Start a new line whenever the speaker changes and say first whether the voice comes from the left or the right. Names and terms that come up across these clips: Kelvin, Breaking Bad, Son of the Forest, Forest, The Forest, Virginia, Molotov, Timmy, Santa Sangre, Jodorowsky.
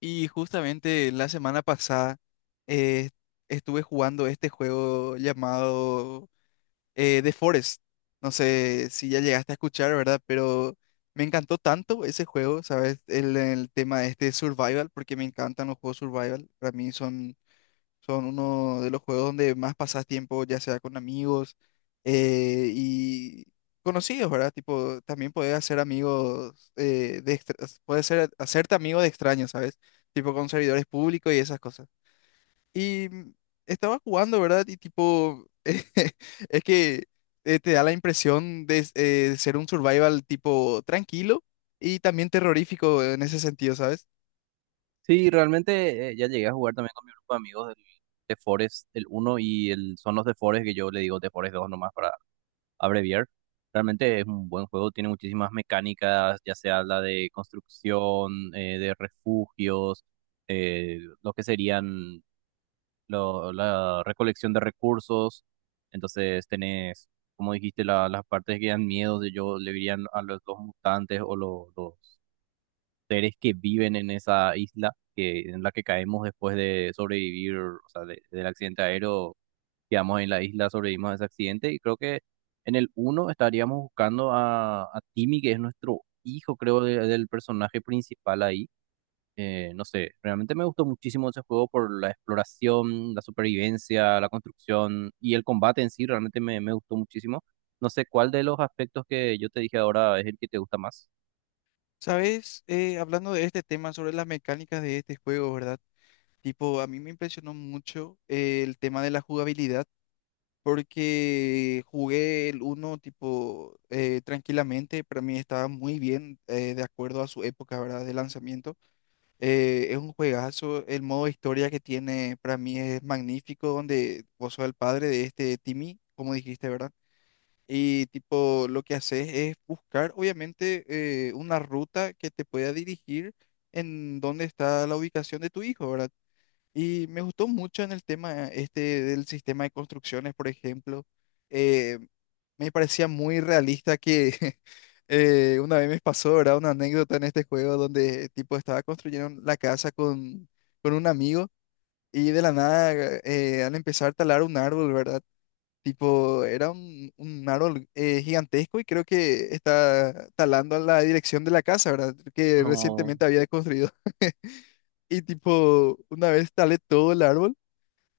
left: Y justamente la semana pasada eh, estuve jugando este juego llamado The Forest. No sé si ya llegaste a escuchar, ¿verdad? Pero me encantó tanto ese juego, ¿sabes? El tema este de survival, porque me encantan los juegos survival. Para mí son uno de los juegos donde más pasas tiempo, ya sea con amigos y conocidos, ¿verdad? Tipo, también puedes hacer amigos, puedes ser, hacerte amigo de extraños, ¿sabes? Tipo con servidores públicos y esas cosas. Y estaba jugando, ¿verdad? Y tipo, es que te da la impresión de, de ser un survival tipo tranquilo y también terrorífico en ese sentido, ¿sabes?
right: Sí, realmente ya llegué a jugar también con mi grupo de amigos de Forest, el uno y el, son los de Forest que yo le digo de Forest 2 nomás para abreviar. Realmente es un buen juego, tiene muchísimas mecánicas, ya sea la de construcción, de refugios, lo que serían la recolección de recursos. Entonces tenés, como dijiste, las partes que dan miedo, de yo le dirían a los mutantes o los seres que viven en esa isla que, en la que caemos después de sobrevivir, o sea, del accidente aéreo, quedamos en la isla, sobrevivimos a ese accidente y creo que en el uno estaríamos buscando a Timmy, que es nuestro hijo, creo, del personaje principal ahí. No sé, realmente me gustó muchísimo ese juego por la exploración, la supervivencia, la construcción y el combate en sí, realmente me gustó muchísimo. No sé cuál de los aspectos que yo te dije ahora es el que te gusta más.
left: ¿Sabes? Hablando de este tema sobre las mecánicas de este juego, ¿verdad? Tipo, a mí me impresionó mucho el tema de la jugabilidad, porque jugué el uno tipo, tranquilamente, para mí estaba muy bien, de acuerdo a su época, ¿verdad?, de lanzamiento. Es un juegazo, el modo historia que tiene para mí es magnífico, donde vos sos el padre de este Timmy, como dijiste, ¿verdad? Y tipo, lo que haces es buscar, obviamente, una ruta que te pueda dirigir en dónde está la ubicación de tu hijo, ¿verdad? Y me gustó mucho en el tema este del sistema de construcciones, por ejemplo. Eh, Me parecía muy realista que una vez me pasó, ¿verdad? Una anécdota en este juego donde tipo estaba construyendo la casa con un amigo y de la nada al empezar a talar un árbol, ¿verdad? Tipo, era un árbol gigantesco y creo que está talando a la dirección de la casa, ¿verdad? Que
right: No.
left: recientemente había construido. Y tipo, una vez talé todo el árbol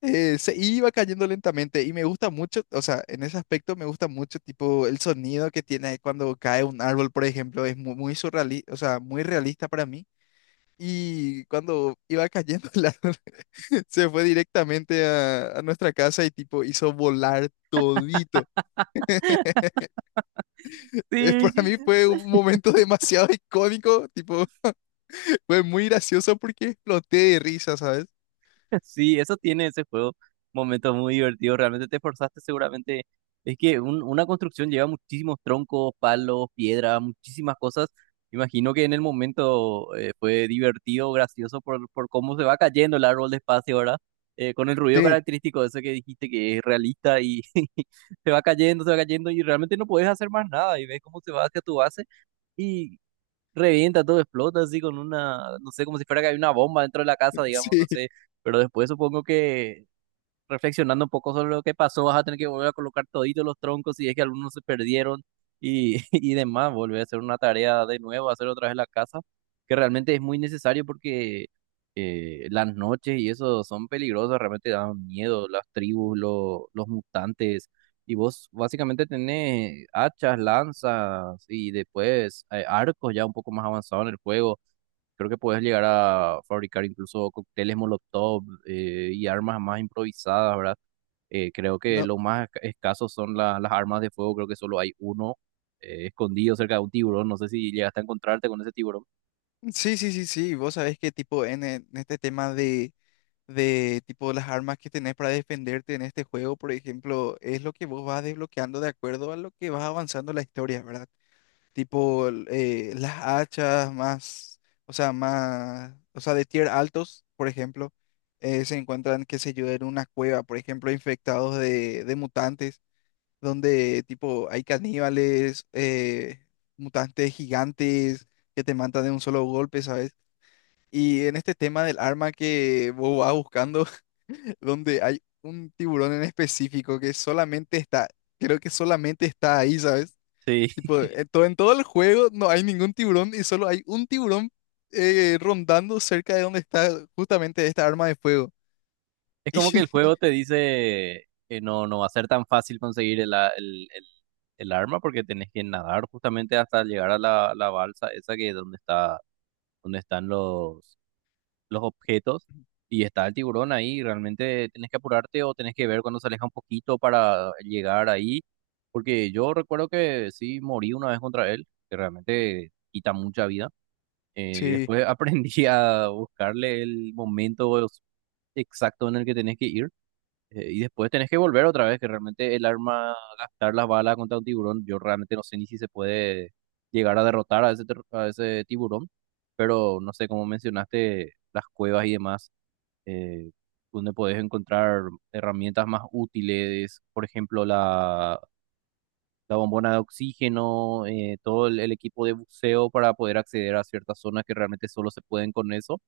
left: se iba cayendo lentamente y me gusta mucho, o sea, en ese aspecto me gusta mucho tipo el sonido que tiene cuando cae un árbol, por ejemplo, es muy, muy surrealista, o sea, muy realista para mí. Y cuando iba cayendo el árbol, se fue directamente a nuestra casa y tipo hizo volar todito.
right: Sí,
left: Para mí fue un momento demasiado icónico, tipo, fue muy gracioso porque exploté de risa, ¿sabes?
right: Sí, eso tiene ese juego, momentos muy divertidos, realmente te esforzaste seguramente. Es que una construcción lleva muchísimos troncos, palos, piedra, muchísimas cosas. Imagino que en el momento fue divertido, gracioso por cómo se va cayendo el árbol despacio ahora, con el ruido
left: Sí,
right: característico de ese que dijiste que es realista y se va cayendo y realmente no puedes hacer más nada y ves cómo se va hacia tu base revienta, todo explota así con una, no sé, como si fuera que hay una bomba dentro de la casa, digamos,
left: sí,
right: no sé, pero después supongo que reflexionando un poco sobre lo que pasó, vas a tener que volver a colocar toditos los troncos si es que algunos se perdieron y, y demás, volver a hacer una tarea de nuevo, hacer otra vez la casa, que realmente es muy necesario porque las noches y eso son peligrosas, realmente dan miedo las tribus, los mutantes, y vos básicamente tenés hachas, lanzas y después arcos ya un poco más avanzados en el juego. Creo que puedes llegar a fabricar incluso cócteles Molotov y armas más improvisadas, ¿verdad? Creo que
left: no,
right: lo más escaso son las armas de fuego, creo que solo hay uno escondido cerca de un tiburón, no sé si llegaste a encontrarte con ese tiburón.
left: sí, sí, sí, sí, vos sabés que tipo en este tema de tipo las armas que tenés para defenderte en este juego, por ejemplo, es lo que vos vas desbloqueando de acuerdo a lo que vas avanzando en la historia, ¿verdad? Tipo las hachas más, o sea, de tier altos, por ejemplo, se encuentran, qué sé yo, en una cueva, por ejemplo, infectados de mutantes, donde tipo hay caníbales, mutantes gigantes que te matan de un solo golpe, ¿sabes? Y en este tema del arma que vos vas buscando, donde hay un tiburón en específico que solamente está, creo que solamente está ahí, ¿sabes?
right: Sí,
left: Tipo, sí. En todo, en todo el juego no hay ningún tiburón y solo hay un tiburón rondando cerca de donde está justamente esta arma de fuego.
right: es como que el juego te dice que no, no va a ser tan fácil conseguir el el arma porque tenés que nadar justamente hasta llegar a la balsa esa que es donde está, donde están los objetos y está el tiburón ahí. Realmente tenés que apurarte o tenés que ver cuando se aleja un poquito para llegar ahí. Porque yo recuerdo que sí morí una vez contra él, que realmente quita mucha vida.
left: Y
right: Y
left: sí,
right: después aprendí a buscarle el momento exacto en el que tenés que ir. Y después tenés que volver otra vez, que realmente el arma, gastar las balas contra un tiburón, yo realmente no sé ni si se puede llegar a derrotar a ese tiburón, pero no sé, como mencionaste, las cuevas y demás, eh, donde podés encontrar herramientas más útiles, por ejemplo, la bombona de oxígeno, todo el equipo de buceo para poder acceder a ciertas zonas que realmente solo se pueden con eso.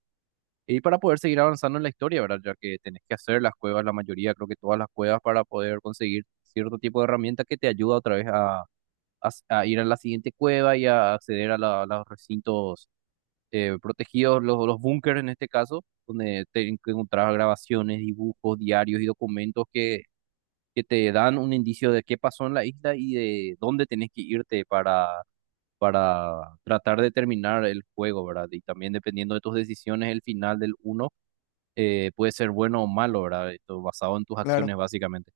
right: Y para poder seguir avanzando en la historia, ¿verdad? Ya que tenés que hacer las cuevas, la mayoría, creo que todas las cuevas, para poder conseguir cierto tipo de herramienta que te ayuda otra vez a, a ir a la siguiente cueva y a acceder a a los recintos protegidos, los búnkers en este caso, donde te encontrás grabaciones, dibujos, diarios y documentos que te dan un indicio de qué pasó en la isla y de dónde tenés que irte para tratar de terminar el juego, ¿verdad? Y también dependiendo de tus decisiones, el final del uno puede ser bueno o malo, ¿verdad? Esto basado en tus
left: claro.
right: acciones, básicamente.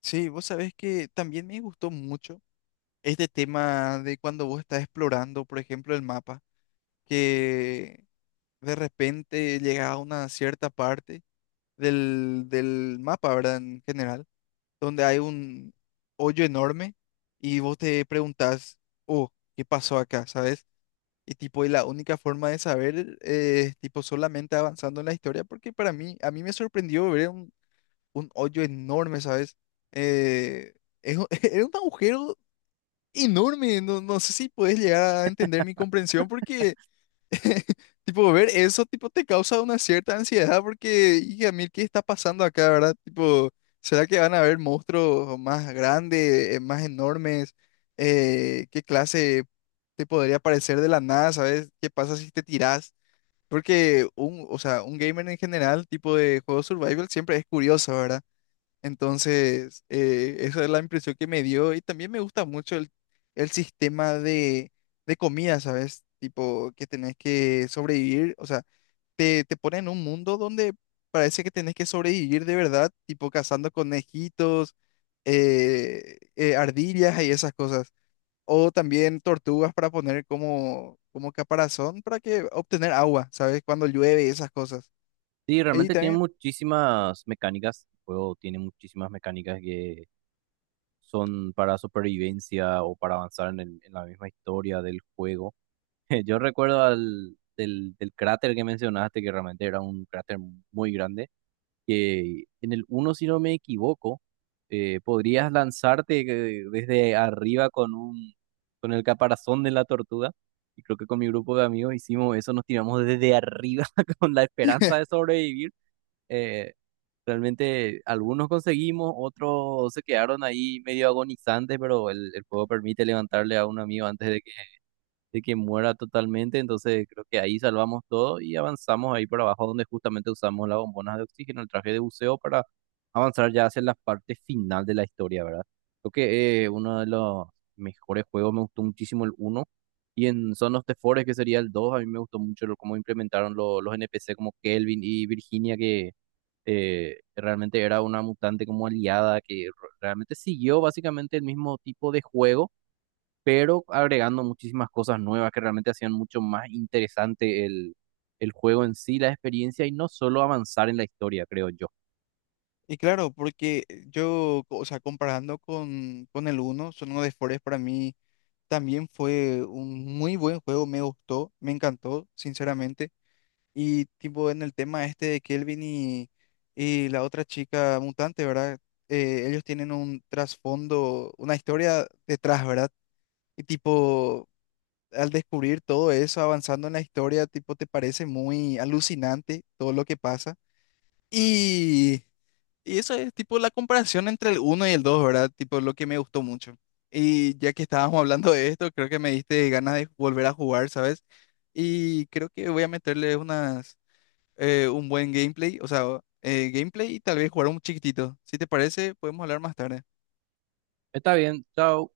left: Sí, vos sabés que también me gustó mucho este tema de cuando vos estás explorando, por ejemplo, el mapa, que de repente llegas a una cierta parte del mapa, ¿verdad? En general donde hay un hoyo enorme y vos te preguntás, oh, ¿qué pasó acá? ¿Sabes? Y tipo, y la única forma de saber es tipo solamente avanzando en la historia, porque para mí, a mí me sorprendió ver un hoyo enorme, ¿sabes? Eh, es, era un agujero enorme, no, no sé si puedes llegar a entender mi comprensión porque Tipo, ver eso, tipo, te causa una cierta ansiedad porque, hija, mil, ¿qué está pasando acá, verdad? Tipo, ¿será que van a haber monstruos más grandes, más enormes? ¿Qué clase te podría aparecer de la nada, sabes? ¿Qué pasa si te tirás? Porque un, o sea, un gamer en general, tipo de juego survival, siempre es curioso, ¿verdad? Entonces, esa es la impresión que me dio y también me gusta mucho el sistema de comida, ¿sabes? Tipo, que tenés que sobrevivir, o sea, te ponen en un mundo donde parece que tenés que sobrevivir de verdad, tipo cazando conejitos, ardillas y esas cosas. O también tortugas para poner como, como caparazón para que obtener agua, ¿sabes? Cuando llueve y esas cosas.
right: Sí,
left: Y
right: realmente tiene
left: también,
right: muchísimas mecánicas. El juego tiene muchísimas mecánicas que son para supervivencia o para avanzar en, en la misma historia del juego. Yo recuerdo del cráter que mencionaste, que realmente era un cráter muy grande que en el uno si no me equivoco, podrías lanzarte desde arriba con con el caparazón de la tortuga. Y creo que con mi grupo de amigos hicimos eso, nos tiramos desde arriba con la esperanza de sobrevivir. Eh, Realmente algunos conseguimos, otros se quedaron ahí medio agonizantes, pero el juego permite levantarle a un amigo antes de que muera totalmente, entonces creo que ahí salvamos todo y avanzamos ahí por abajo donde justamente usamos las bombonas de oxígeno, el traje de buceo para avanzar ya hacia la parte final de la historia, ¿verdad? Creo que uno de los mejores juegos, me gustó muchísimo el uno y en Son of the Forest, que sería el dos, a mí me gustó mucho cómo implementaron los NPC como Kelvin y Virginia que realmente era una mutante como aliada que realmente siguió básicamente el mismo tipo de juego pero agregando muchísimas cosas nuevas que realmente hacían mucho más interesante el juego en sí, la experiencia y no solo avanzar en la historia, creo yo.
left: Y claro, porque yo, o sea, comparando con el 1, uno de Forest para mí también fue un muy buen juego, me gustó, me encantó, sinceramente. Y tipo en el tema este de Kelvin y la otra chica mutante, ¿verdad? Ellos tienen un trasfondo, una historia detrás, ¿verdad? Y tipo, al descubrir todo eso, avanzando en la historia, tipo, te parece muy alucinante todo lo que pasa. Y... Y eso es tipo la comparación entre el uno y el dos, ¿verdad? Tipo lo que me gustó mucho. Y ya que estábamos hablando de esto, creo que me diste ganas de volver a jugar, ¿sabes? Y creo que voy a meterle unas, un buen gameplay, o sea, gameplay y tal vez jugar un chiquitito. Si te parece, podemos hablar más tarde.
right: Está bien, chao.